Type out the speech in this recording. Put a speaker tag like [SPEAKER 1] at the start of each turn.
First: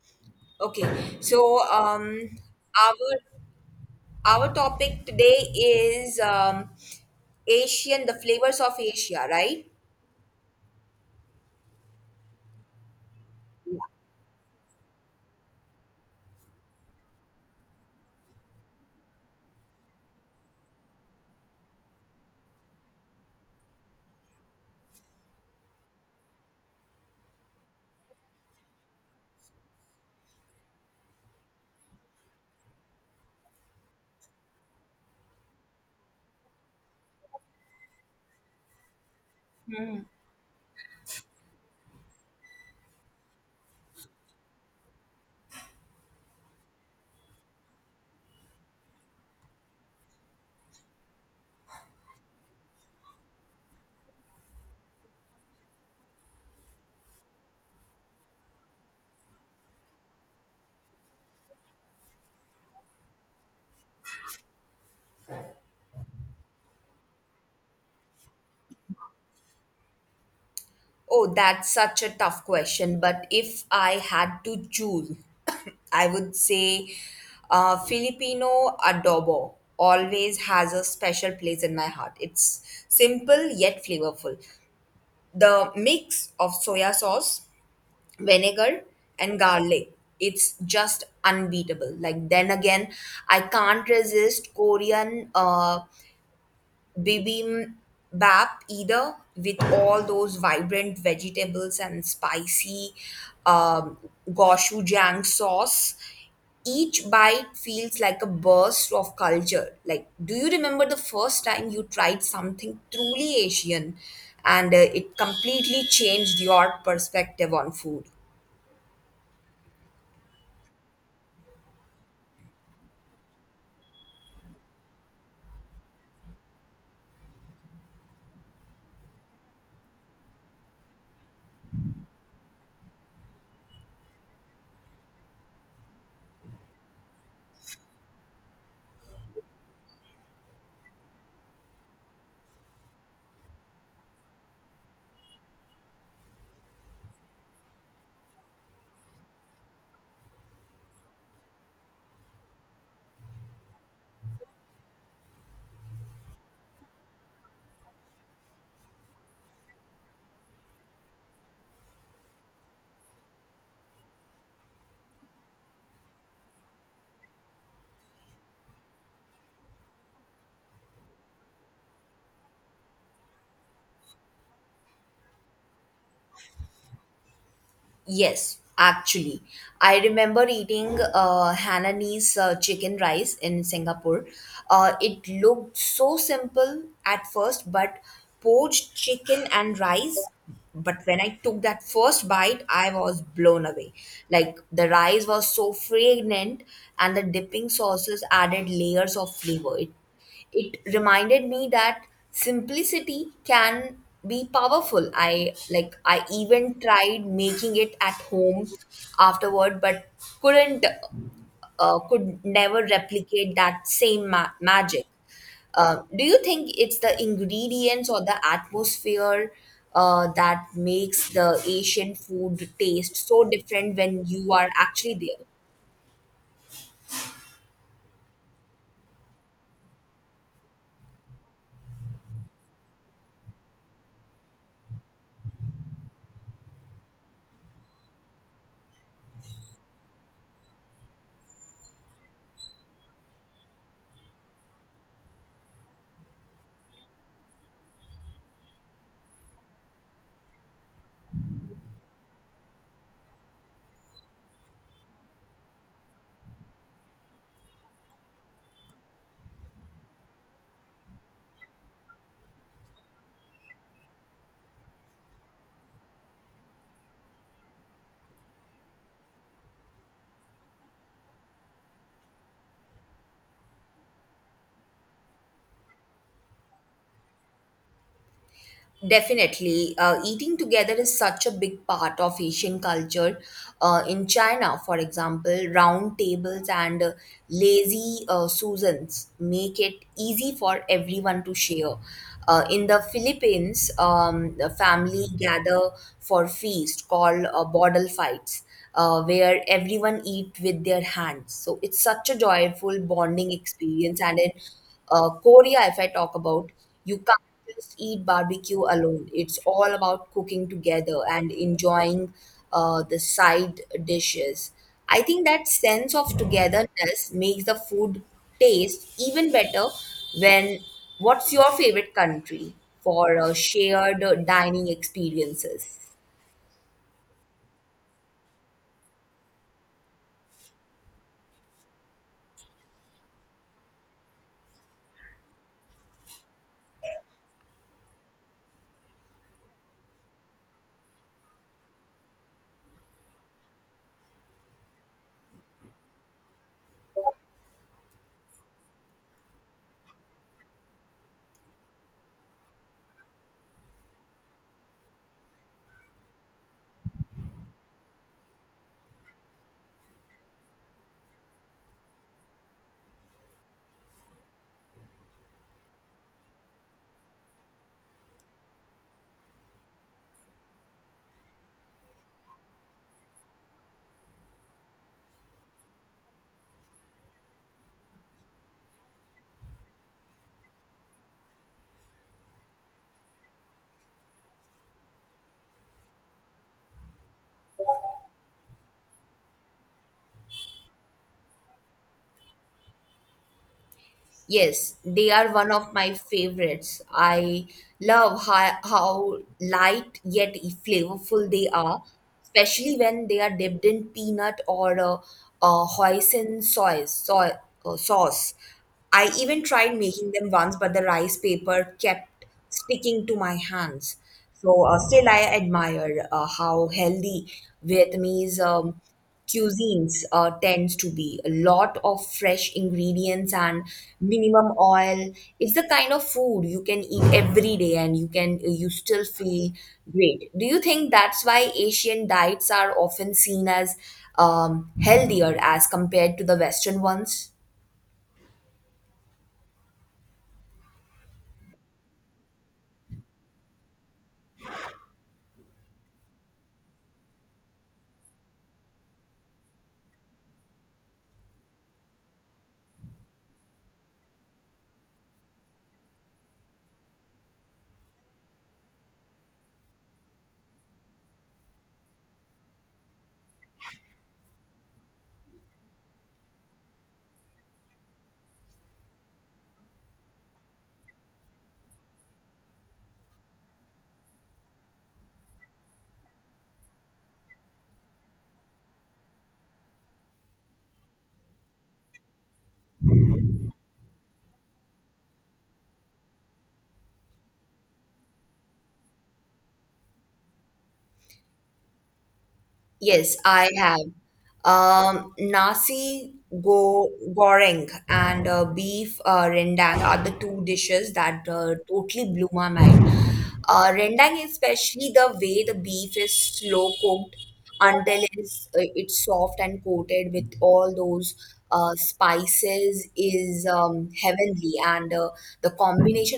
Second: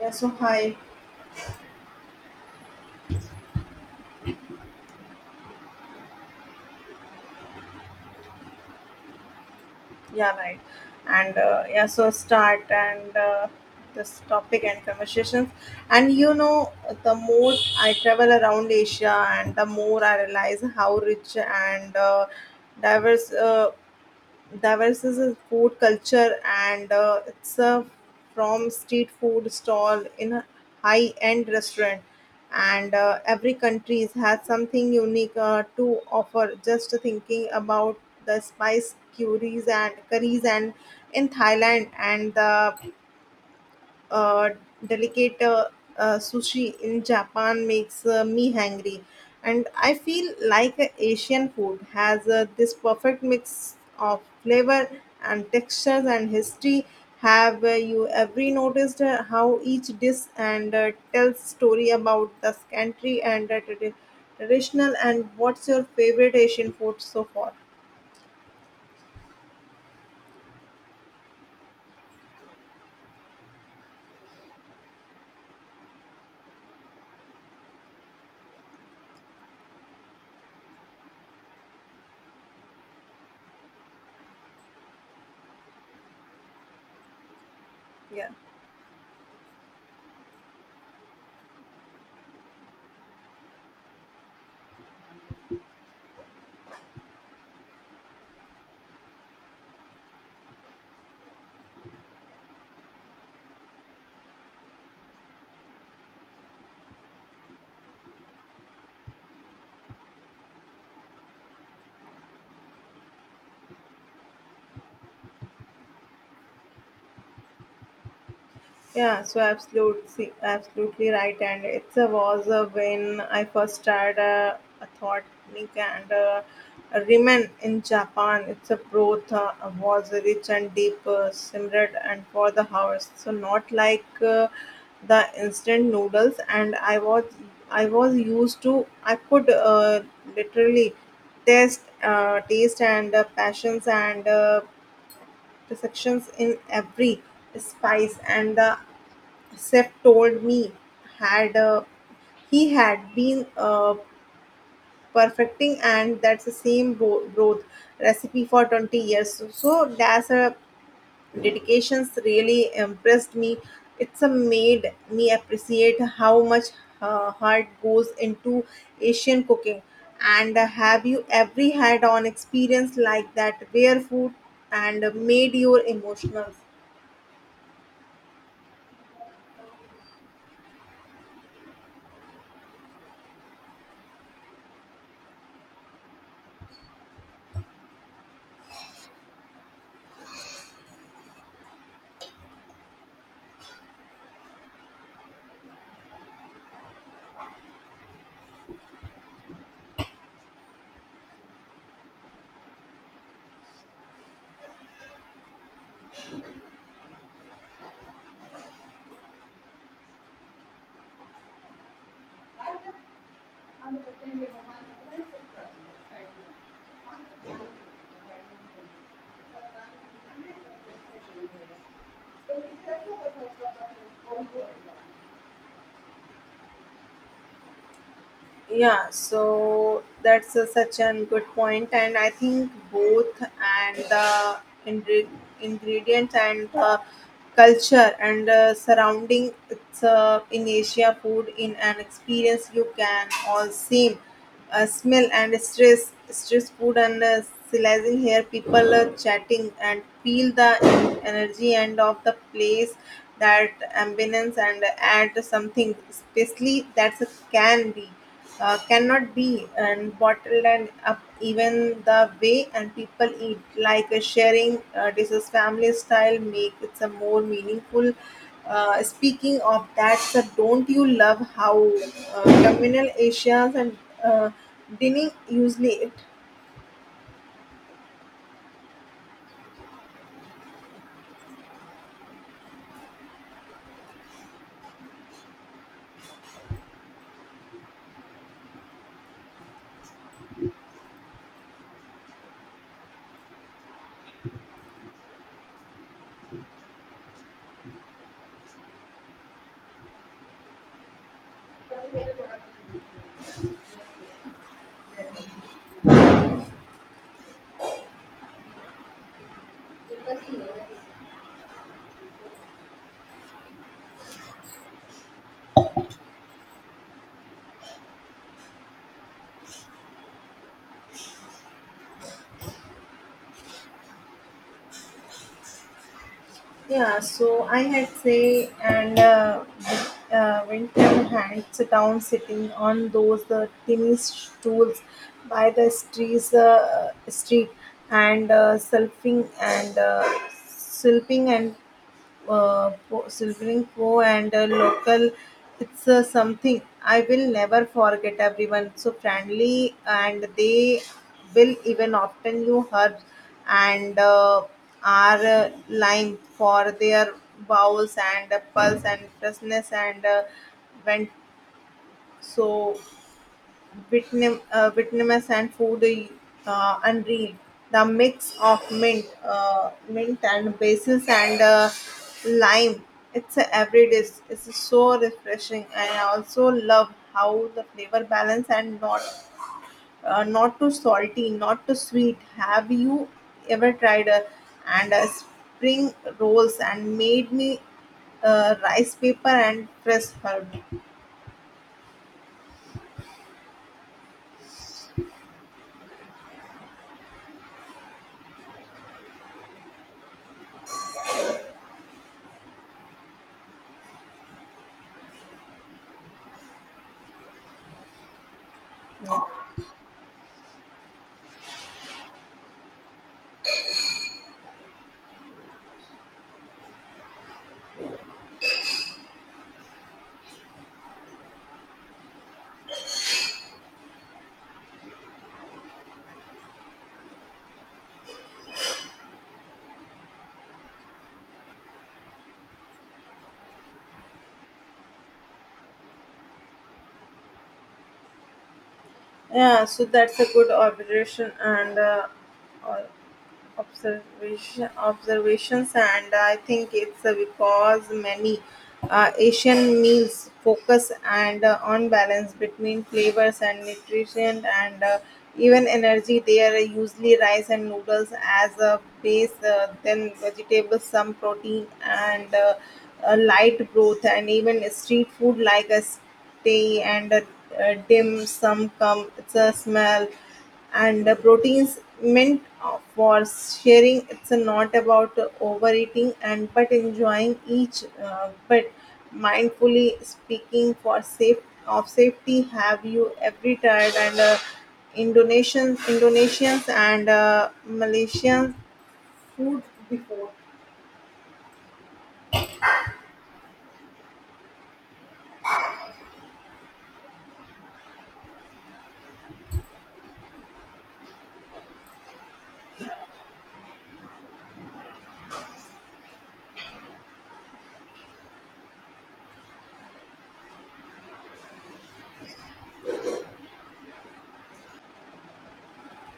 [SPEAKER 1] Yeah, so hi.
[SPEAKER 2] Okay, so um, our our topic today is Asian, the flavors of Asia, right?
[SPEAKER 1] Yeah, right. So start and this topic and conversations. And you know, the more I travel around Asia, and the more I realize how rich and diverse. Davos is a food culture, and it's a from street food stall in a high-end restaurant. And every country has something unique to offer. Just thinking about the spice curries, and in Thailand and the uh, delicate sushi in Japan makes me hungry, and I feel like Asian food has this perfect mix of flavor and textures and history. Have you ever noticed how each dish and tells story about the country and traditional? And what's your favorite Asian food so far?
[SPEAKER 2] Oh, that's such a tough question. But if I had to choose, I would say Filipino adobo always has a special place in my heart. It's simple yet flavorful. The mix of soya sauce,
[SPEAKER 1] Yeah.
[SPEAKER 2] vinegar and garlic, it's just unbeatable. Like then again, I can't resist Korean bibimbap, either, with all those vibrant vegetables and spicy um, gochujang sauce. Each bite feels like a burst of culture. Like, do you remember the first time you tried something truly Asian and it completely changed your perspective on food?
[SPEAKER 1] Yeah, so absolutely, absolutely right. And it was when I first started a thought clinic and a ramen in Japan. It's a broth was rich and deep, simmered and for the hours. So not like the instant noodles. I was used to. I could literally taste, taste and passions and perceptions in every spice and the Seth told me had he had been perfecting and that's the same broth recipe for 20 years, so, so that's a dedications really impressed me. It's a made me appreciate how much heart goes into Asian cooking, and have you ever had an experience like that where food and made your emotional?
[SPEAKER 2] Yes, actually. I remember eating Hainanese chicken rice in Singapore. It looked so simple at first, but poached chicken and rice. But when I took that first bite, I was blown away. Like, the rice was so fragrant, and the dipping sauces added layers of flavor. It reminded me that simplicity can be powerful. I like I even tried making it at home afterward, but couldn't could never replicate that same magic. Do you think it's the ingredients or the atmosphere that makes the Asian food taste so different when you are actually there?
[SPEAKER 1] Yeah, so that's a, such a good point, and I think both and the ingre- ingredients and the culture and surrounding it's in Asia food in an experience you can all same smell and stress food and silencing here, people chatting and feel the energy and of the place, that ambience and add something, especially that's a can be. Cannot be and bottled and up, even the way and people eat like sharing dishes family style make it a more meaningful. Speaking of that, sir, don't you love how communal Asians and uh, dining usually it?
[SPEAKER 2] Definitely. Uh, eating together is such a big part of Asian culture. In China, for example, round tables and lazy Susans make it easy for everyone to share. In the Philippines, the family gather for feast called bottle fights, where everyone eat with their hands. So it's such a joyful bonding experience. And in Korea, if I talk about, you can't just eat barbecue alone. It's all about cooking together and enjoying the side dishes. I think that sense of togetherness makes the food taste even better when what's your favorite country for shared dining experiences?
[SPEAKER 1] Yeah, so I had say and Winter had sitting on those tiny stools by the streets, street and selfing and slurping and Silvering Po and a local. It's something I will never forget. Everyone so friendly, and they will even often you heard and are lime for their bowels and pulse and freshness, and went so Vietnam, Vietnamese and food unreal. The mix of mint and basil and lime. It's a every dish. It's so refreshing, and I also love how the flavor balance and not not too salty, not too sweet. Have you ever tried and spring rolls and made me rice paper and fresh herb?
[SPEAKER 2] Yes, they are one of my favorites. I love how light yet flavorful they are, especially when they are dipped in peanut or hoisin soy sauce. I even tried making them once, but the rice paper kept sticking to my hands. So still, I admire how healthy Vietnamese cuisines tends to be a lot of fresh ingredients and minimum oil. It's the kind of food you can eat every day and you still feel great. Do you think that's why Asian diets are often seen as healthier as compared to the Western ones?
[SPEAKER 1] Yeah, so that's a good observation, and all observations, and I think it's because many Asian meals focus and on balance between flavors and nutrition and even energy. They are usually rice and noodles as a base, then vegetables, some protein, and a light broth, and even street food like a stay and a dim sum come it's a smell and proteins meant for sharing. It's not about overeating and but enjoying each bit mindfully, speaking for safe of safety. Have you every tired and Indonesians and Malaysian food before?
[SPEAKER 2] Yes, I have. Nasi go goreng and beef rendang are the two dishes that totally blew my mind. Rendang, especially the way the beef is slow cooked until it's soft and coated with all those spices, is heavenly. And the combination